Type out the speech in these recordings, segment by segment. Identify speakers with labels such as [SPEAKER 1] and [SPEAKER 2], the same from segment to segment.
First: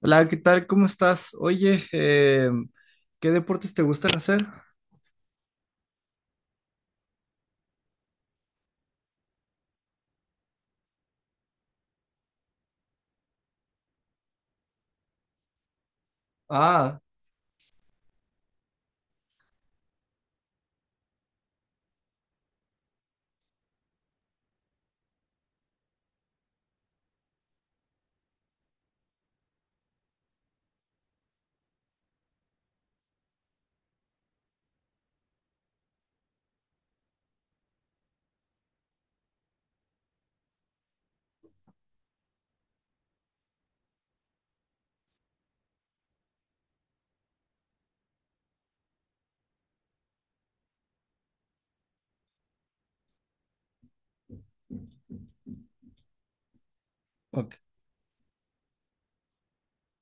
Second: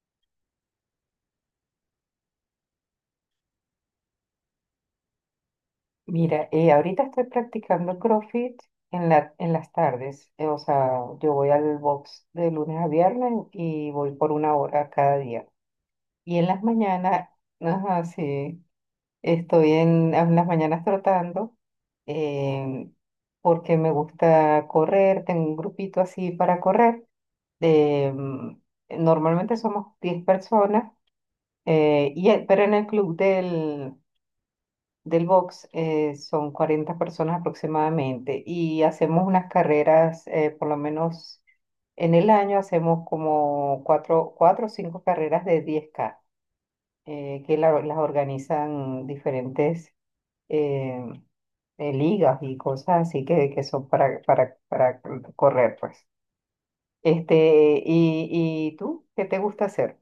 [SPEAKER 1] Hola, ¿qué tal? ¿Cómo estás? Oye, ¿qué deportes te gustan hacer?
[SPEAKER 2] Mira, ahorita estoy practicando CrossFit en las tardes. O sea, yo voy al box de lunes a viernes y voy por una hora cada día. Y en las
[SPEAKER 1] Ah,
[SPEAKER 2] mañanas, ajá, sí, en las mañanas trotando eh, porque me gusta correr. Tengo un grupito así para correr. eh, mm, Normalmente somos 10 personas, pero en el club del box, son 40 personas aproximadamente y hacemos unas carreras, por lo menos en el año hacemos como cuatro o cinco carreras de 10 K, que las organizan diferentes eh, ligas y cosas así que son para correr, pues.
[SPEAKER 1] ok.
[SPEAKER 2] Este, y ¿y tú qué te gusta hacer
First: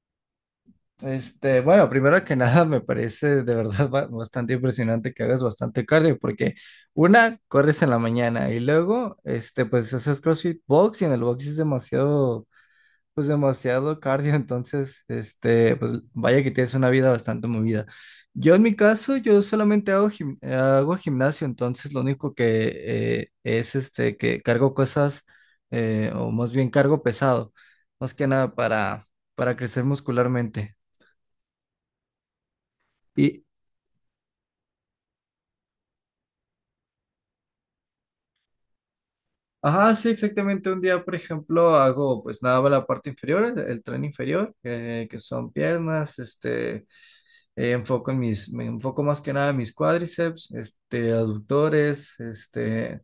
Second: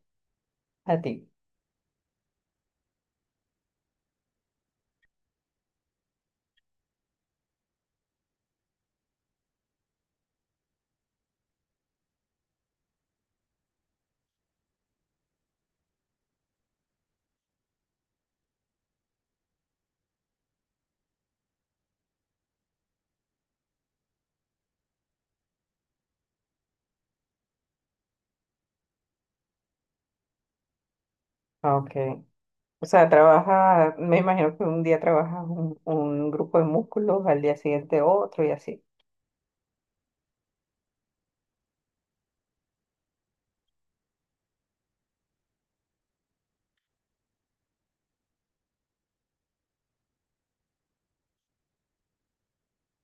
[SPEAKER 2] a ti?
[SPEAKER 1] Bueno, primero que nada, me parece de verdad bastante impresionante que hagas bastante cardio, porque una, corres en la mañana y luego, pues haces CrossFit Box y en el box es demasiado pues demasiado cardio, entonces, pues vaya que tienes una vida bastante movida. Yo en mi caso, yo solamente hago, hago gimnasio, entonces lo único que es que cargo cosas, o más bien cargo pesado, más que nada para, para crecer muscularmente.
[SPEAKER 2] Ok. O sea,
[SPEAKER 1] Y,
[SPEAKER 2] trabaja, me imagino que un día trabajas un grupo de músculos, al día siguiente otro y así.
[SPEAKER 1] ajá, sí, exactamente, un día, por ejemplo, hago pues nada, más la parte inferior, el tren inferior, que son piernas, este. Me enfoco más que nada en mis cuádriceps, aductores,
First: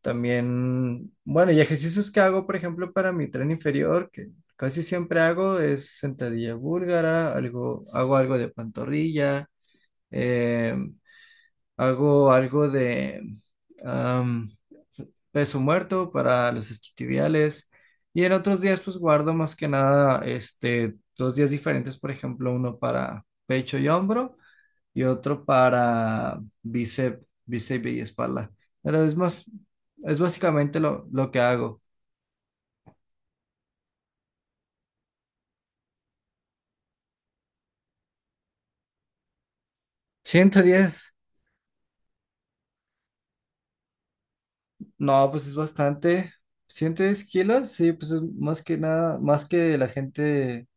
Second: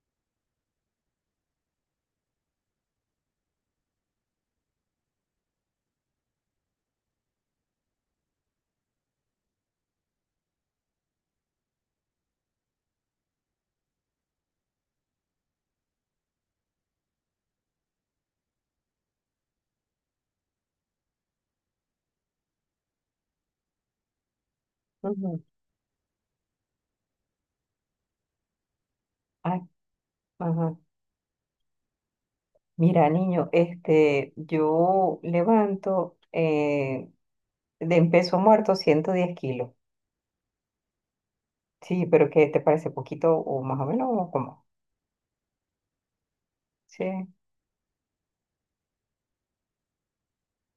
[SPEAKER 1] también, bueno, y ejercicios que hago, por ejemplo, para mi tren inferior, que casi siempre hago es sentadilla búlgara, algo, hago algo de pantorrilla, eh, hago algo de am, peso muerto para los isquiotibiales, y en otros días, pues guardo más que nada, dos días diferentes, por ejemplo, uno para pecho y hombro y
[SPEAKER 2] Ujú.
[SPEAKER 1] otro para bíceps, bíceps y espalda. Pero es más,
[SPEAKER 2] Ay,
[SPEAKER 1] es
[SPEAKER 2] ajá.
[SPEAKER 1] básicamente lo que hago.
[SPEAKER 2] Mira, niño, este, yo levanto de en peso muerto 110 kilos.
[SPEAKER 1] Ciento diez.
[SPEAKER 2] Sí, pero ¿qué te parece poquito o más o menos o cómo?
[SPEAKER 1] No, pues es bastante. ciento
[SPEAKER 2] Sí,
[SPEAKER 1] diez kilos, sí, pues es más que nada, más que la gente,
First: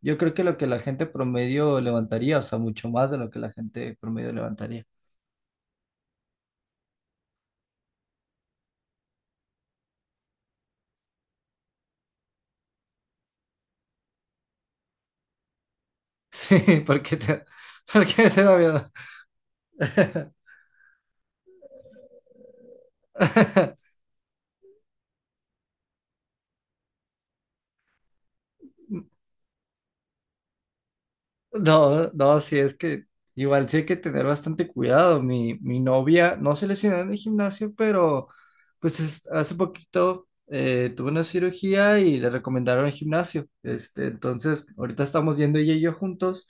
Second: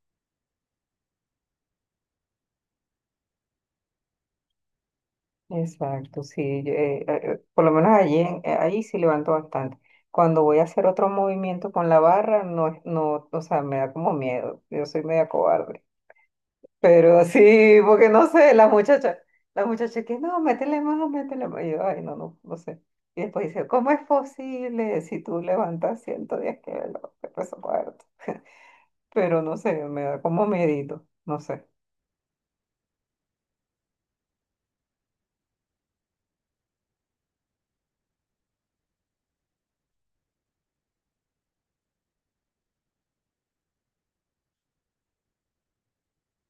[SPEAKER 1] yo creo que lo que la gente promedio levantaría, o sea, mucho más de lo que la gente promedio levantaría.
[SPEAKER 2] exacto, sí. Yo, por lo menos allí, ahí sí levanto bastante. Cuando voy a hacer otro movimiento con la barra, no, no, o sea, me da como miedo. Yo soy media cobarde.
[SPEAKER 1] Sí, porque
[SPEAKER 2] Pero
[SPEAKER 1] te,
[SPEAKER 2] sí, porque no
[SPEAKER 1] porque te
[SPEAKER 2] sé,
[SPEAKER 1] da miedo.
[SPEAKER 2] las muchachas que no, métele más, métele más. Y yo, ay, no, no, no sé. Y después dice, ¿cómo es posible si tú levantas 110 kilos de peso muerto? Pero no sé, me da como miedito, no sé.
[SPEAKER 1] No, no, sí, es que igual sí hay que tener bastante cuidado. Mi novia no se lesionó en el gimnasio, pero hace poquito tuvo una cirugía y le recomendaron el gimnasio. Entonces, ahorita estamos yendo ella y yo juntos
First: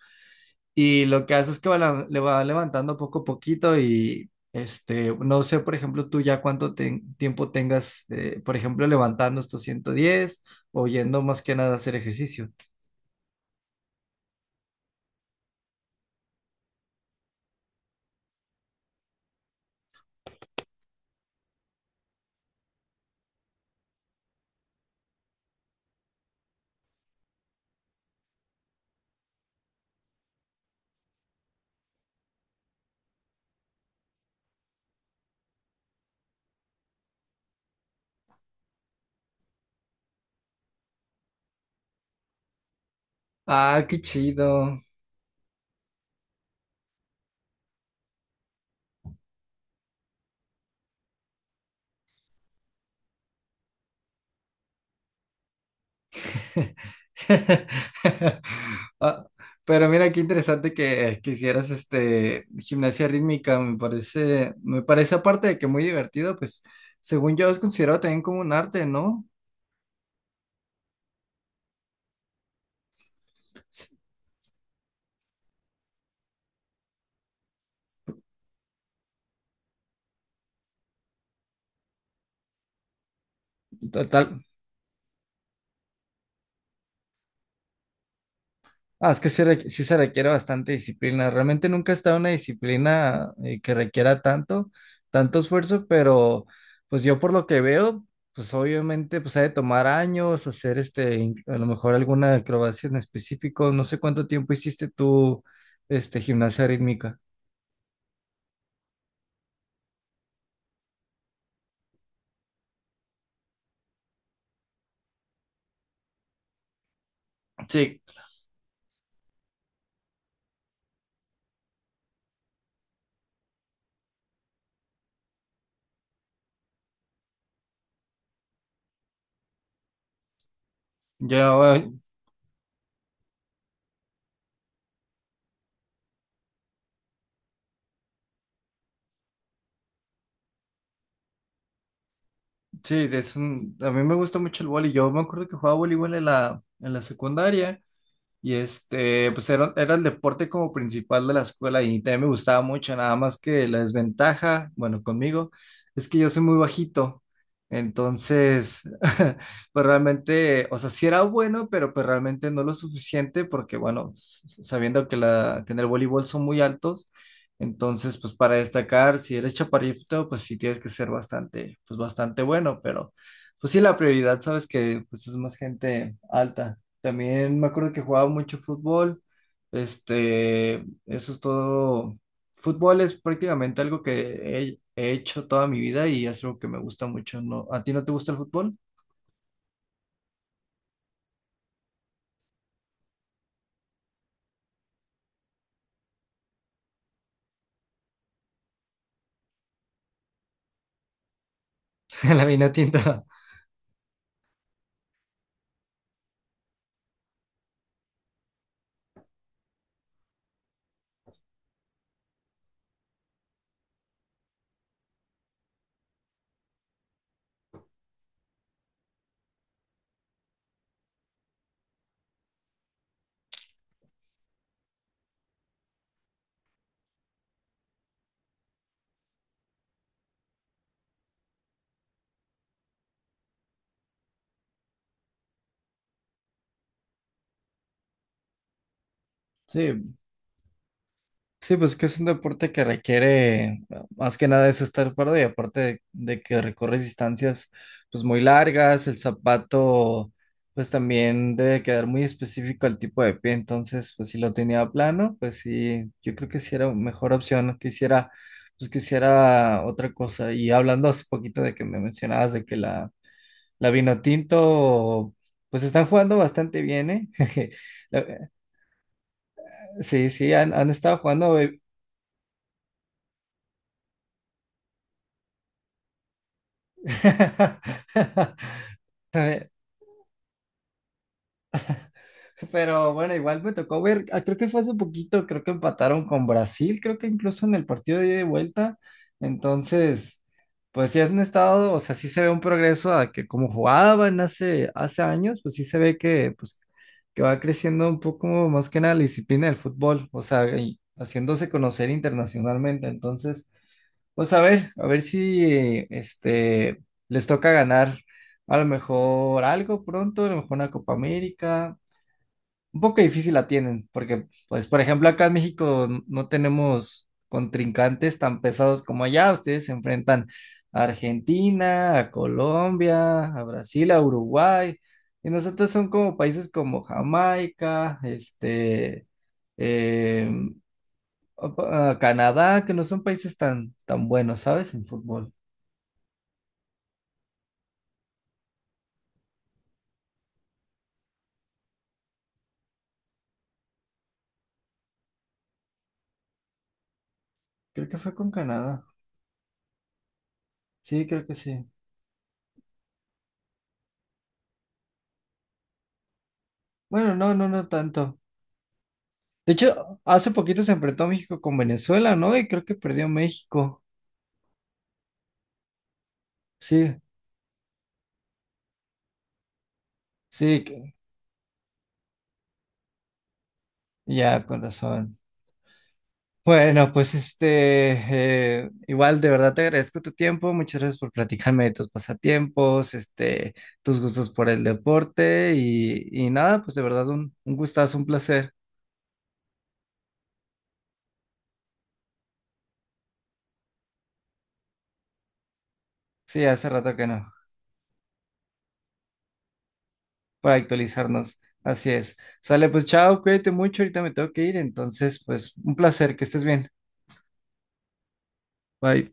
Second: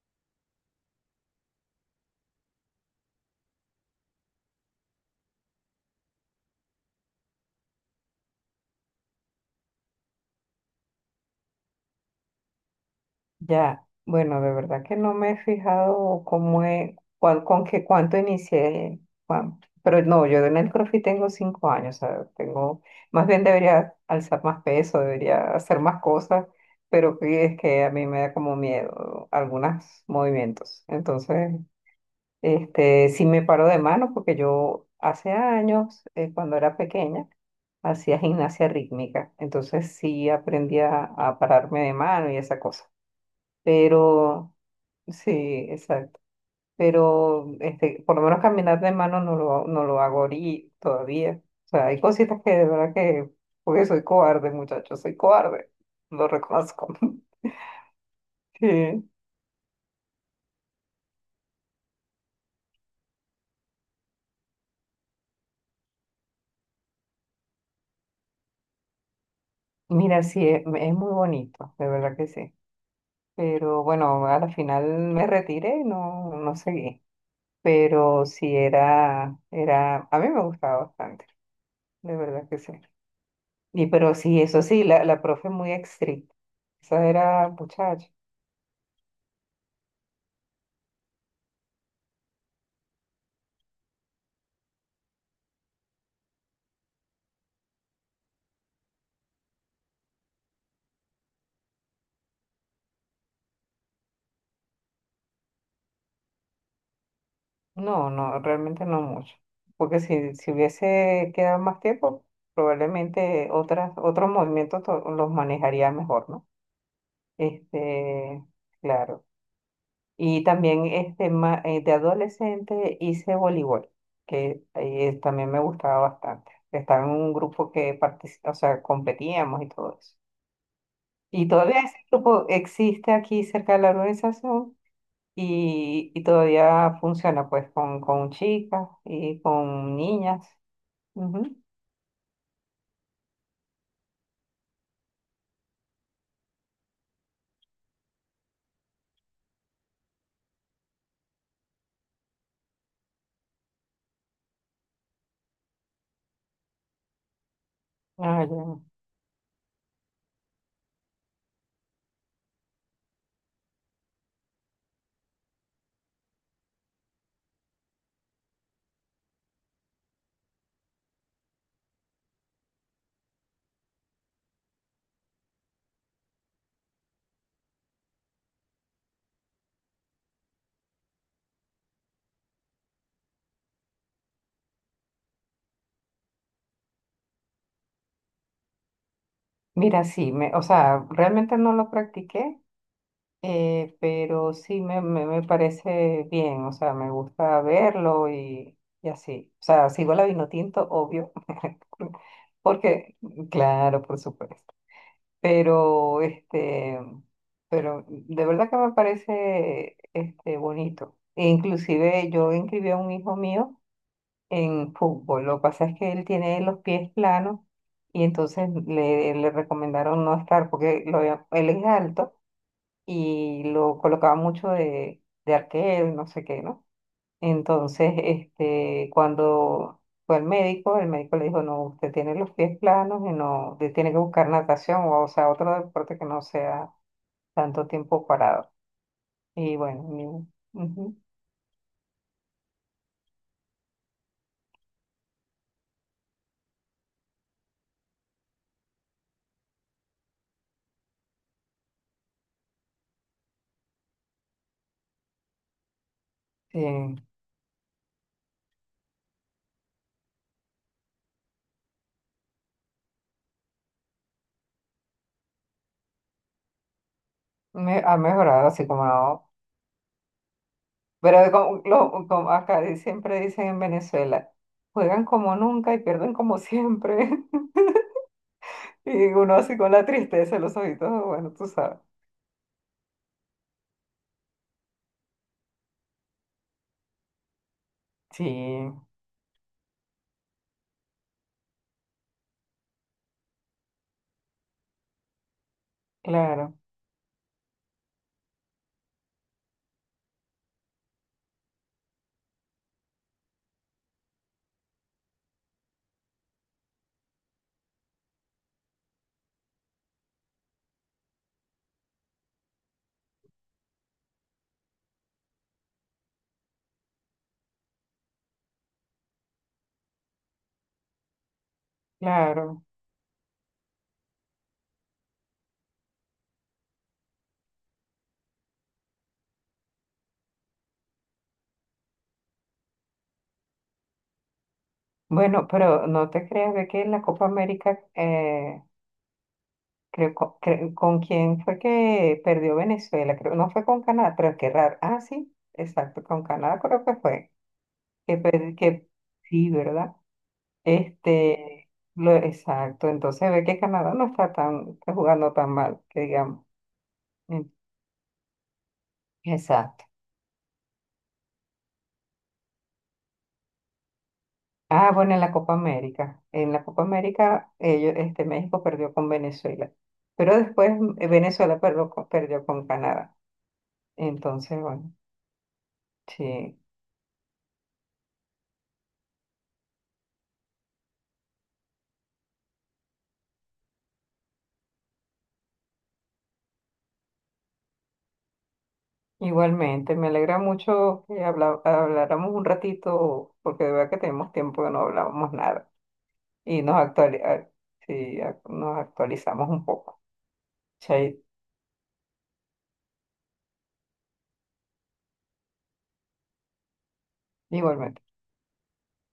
[SPEAKER 1] y lo que hace es que va le va levantando poco a poquito y no sé, por ejemplo, tú ya cuánto tiempo tengas, por ejemplo, levantando estos 110 o yendo más que nada a hacer ejercicio.
[SPEAKER 2] Ya, bueno, de verdad que no me he fijado cómo es, cuál, con qué, cuánto inicié, cuán- pero no, yo en el CrossFit tengo cinco años, o sea, tengo, más bien debería alzar más peso, debería hacer más cosas, pero que es que a mí me da como miedo algunos movimientos. Entonces, este, sí me paro de mano porque yo hace años, cuando era pequeña, hacía gimnasia rítmica, entonces sí aprendí a pararme de mano y esa cosa,
[SPEAKER 1] Ah, qué
[SPEAKER 2] pero
[SPEAKER 1] chido.
[SPEAKER 2] sí, exacto. Pero este, por lo menos caminar de mano no no lo hago ahorita todavía. O sea, hay cositas que de verdad que, porque soy cobarde, muchachos, soy cobarde, lo reconozco. Sí.
[SPEAKER 1] Ah, pero mira qué interesante que, hicieras este gimnasia rítmica, me parece aparte de que muy divertido, pues según yo es considerado también como un arte, ¿no?
[SPEAKER 2] Mira, sí, es muy bonito, de verdad que sí. Pero bueno, a la final me retiré y no, no seguí. Pero sí era, a mí me gustaba bastante, de verdad que sí. Y pero
[SPEAKER 1] Total.
[SPEAKER 2] sí, eso sí, la profe muy estricta. Esa era muchacha.
[SPEAKER 1] Ah, es que sí, sí se requiere bastante disciplina. Realmente nunca he estado en una disciplina que requiera tanto, tanto esfuerzo, pero pues yo por lo que veo, pues obviamente pues ha de tomar años hacer a lo mejor alguna acrobacia en específico. No sé cuánto tiempo hiciste tú, gimnasia rítmica.
[SPEAKER 2] No, no, realmente no mucho. Porque si hubiese quedado más tiempo, probablemente otras, otros movimientos los manejaría mejor, ¿no?
[SPEAKER 1] Sí,
[SPEAKER 2] Este, claro. Y también este, de adolescente hice voleibol, que también me gustaba bastante. Estaba en un grupo que participa, o sea, competíamos y todo eso. Y
[SPEAKER 1] yo,
[SPEAKER 2] todavía
[SPEAKER 1] eh,
[SPEAKER 2] ese grupo existe aquí cerca de la organización y, todavía funciona pues con chicas y con niñas. Ujú.
[SPEAKER 1] sí, a mí me gusta mucho el vóley. Yo me acuerdo que jugaba voleibol en la secundaria. Y pues era el deporte como principal de la escuela y también me gustaba mucho, nada más que la desventaja, bueno, conmigo, es que yo soy muy bajito.
[SPEAKER 2] Ah, ya.
[SPEAKER 1] Entonces, pues realmente, o sea, sí era bueno, pero pues realmente no lo suficiente porque, bueno, sabiendo que, que en el voleibol son muy altos, entonces, pues para destacar, si eres chaparrito, pues sí tienes que ser bastante, pues bastante bueno, pero pues sí la prioridad, sabes que pues es más gente alta. También me acuerdo que jugaba mucho fútbol. Este, eso es todo. Fútbol es prácticamente algo que he hecho toda mi vida y es algo que me gusta mucho, ¿no? ¿A ti no te gusta el fútbol?
[SPEAKER 2] Mira, sí, me, o sea, realmente no lo practiqué, pero sí me parece bien, o sea, me gusta verlo y así. O sea, sigo la Vinotinto, obvio,
[SPEAKER 1] La vina
[SPEAKER 2] porque,
[SPEAKER 1] tinta.
[SPEAKER 2] claro, por supuesto. Pero este, pero de verdad que me parece este bonito. E inclusive yo inscribí a un hijo mío en fútbol. Lo que pasa es que él tiene los pies planos y entonces le recomendaron no estar porque él es alto y lo colocaba mucho de arquero y no sé qué, ¿no? Entonces, este, cuando fue al médico, el médico le dijo, no, usted tiene los pies planos y no, usted tiene que buscar natación o sea, otro deporte que no sea tanto tiempo parado. Y bueno,
[SPEAKER 1] Sí.
[SPEAKER 2] ujú,
[SPEAKER 1] Sí, pues que es un deporte que requiere más que nada eso estar parado y aparte de que recorres distancias pues muy largas, el zapato pues también debe quedar muy específico al tipo de pie, entonces pues si lo tenía plano, pues sí, yo creo que sí
[SPEAKER 2] sí,
[SPEAKER 1] era mejor opción, que hiciera pues que hiciera otra cosa y hablando hace poquito de que me mencionabas de que la vino tinto pues están jugando bastante bien, ¿eh?
[SPEAKER 2] ha
[SPEAKER 1] La- eh,
[SPEAKER 2] mejorado así como no.
[SPEAKER 1] Sí, sí, han estado
[SPEAKER 2] Pero
[SPEAKER 1] jugando.
[SPEAKER 2] como acá siempre dicen en Venezuela, juegan como nunca y pierden como siempre. Y uno así con la tristeza en los ojitos, bueno, tú sabes.
[SPEAKER 1] Pero bueno, igual me tocó ver, ah, creo que fue hace poquito, creo que empataron con Brasil, creo que incluso en el partido de ida y
[SPEAKER 2] Sí,
[SPEAKER 1] vuelta. Entonces, pues sí han estado, o sea, sí se ve un progreso a que como jugaban hace años, pues sí se ve que,
[SPEAKER 2] claro,
[SPEAKER 1] pues, que va creciendo un poco más que nada la disciplina del fútbol, o sea, y haciéndose conocer internacionalmente. Entonces, pues a ver si este les toca ganar a lo mejor algo pronto, a lo mejor una Copa América. Un poco difícil la tienen, porque pues por ejemplo acá en México no tenemos contrincantes tan pesados como allá. Ustedes se enfrentan a Argentina, a
[SPEAKER 2] claro.
[SPEAKER 1] Colombia, a Brasil, a Uruguay. Y nosotros son como países como Jamaica, em, a Canadá, que no son países tan, tan buenos, ¿sabes? En fútbol.
[SPEAKER 2] Bueno, pero no te creas, ve que en la Copa América, creo, quién fue que perdió Venezuela, creo, no fue con Canadá, pero qué raro. Ah, sí, exacto, con Canadá creo que fue,
[SPEAKER 1] Creo que fue
[SPEAKER 2] que,
[SPEAKER 1] con
[SPEAKER 2] per-
[SPEAKER 1] Canadá.
[SPEAKER 2] que sí, ¿verdad?
[SPEAKER 1] Sí, creo que sí.
[SPEAKER 2] Este, lo, exacto, entonces ve que Canadá no está tan, está jugando tan mal, que digamos.
[SPEAKER 1] Bueno, no,
[SPEAKER 2] Mm,
[SPEAKER 1] no, no tanto. De
[SPEAKER 2] exacto.
[SPEAKER 1] hecho, hace poquito se enfrentó México con Venezuela, ¿no? Y creo que perdió México.
[SPEAKER 2] Ah, bueno, en la Copa América, en la Copa
[SPEAKER 1] Sí,
[SPEAKER 2] América, ellos, este, México perdió con Venezuela, pero
[SPEAKER 1] sí,
[SPEAKER 2] después Venezuela perdió con Canadá.
[SPEAKER 1] ya,
[SPEAKER 2] Entonces,
[SPEAKER 1] con
[SPEAKER 2] bueno,
[SPEAKER 1] razón.
[SPEAKER 2] sí,
[SPEAKER 1] Bueno, pues igual de verdad te agradezco tu tiempo. Muchas gracias por platicarme de tus pasatiempos, tus gustos por el deporte y nada, pues de verdad un gustazo, un placer.
[SPEAKER 2] igualmente, me alegra mucho que habláramos un ratito, porque de verdad que tenemos tiempo que no hablábamos nada
[SPEAKER 1] Sí,
[SPEAKER 2] y
[SPEAKER 1] hace rato que no.
[SPEAKER 2] sí, nos actualizamos un poco.
[SPEAKER 1] Para
[SPEAKER 2] Sí,
[SPEAKER 1] actualizarnos. Así es. Sale, pues chao, cuídate mucho, ahorita me tengo que ir, entonces, pues un placer, que estés bien.
[SPEAKER 2] igualmente.
[SPEAKER 1] Bye.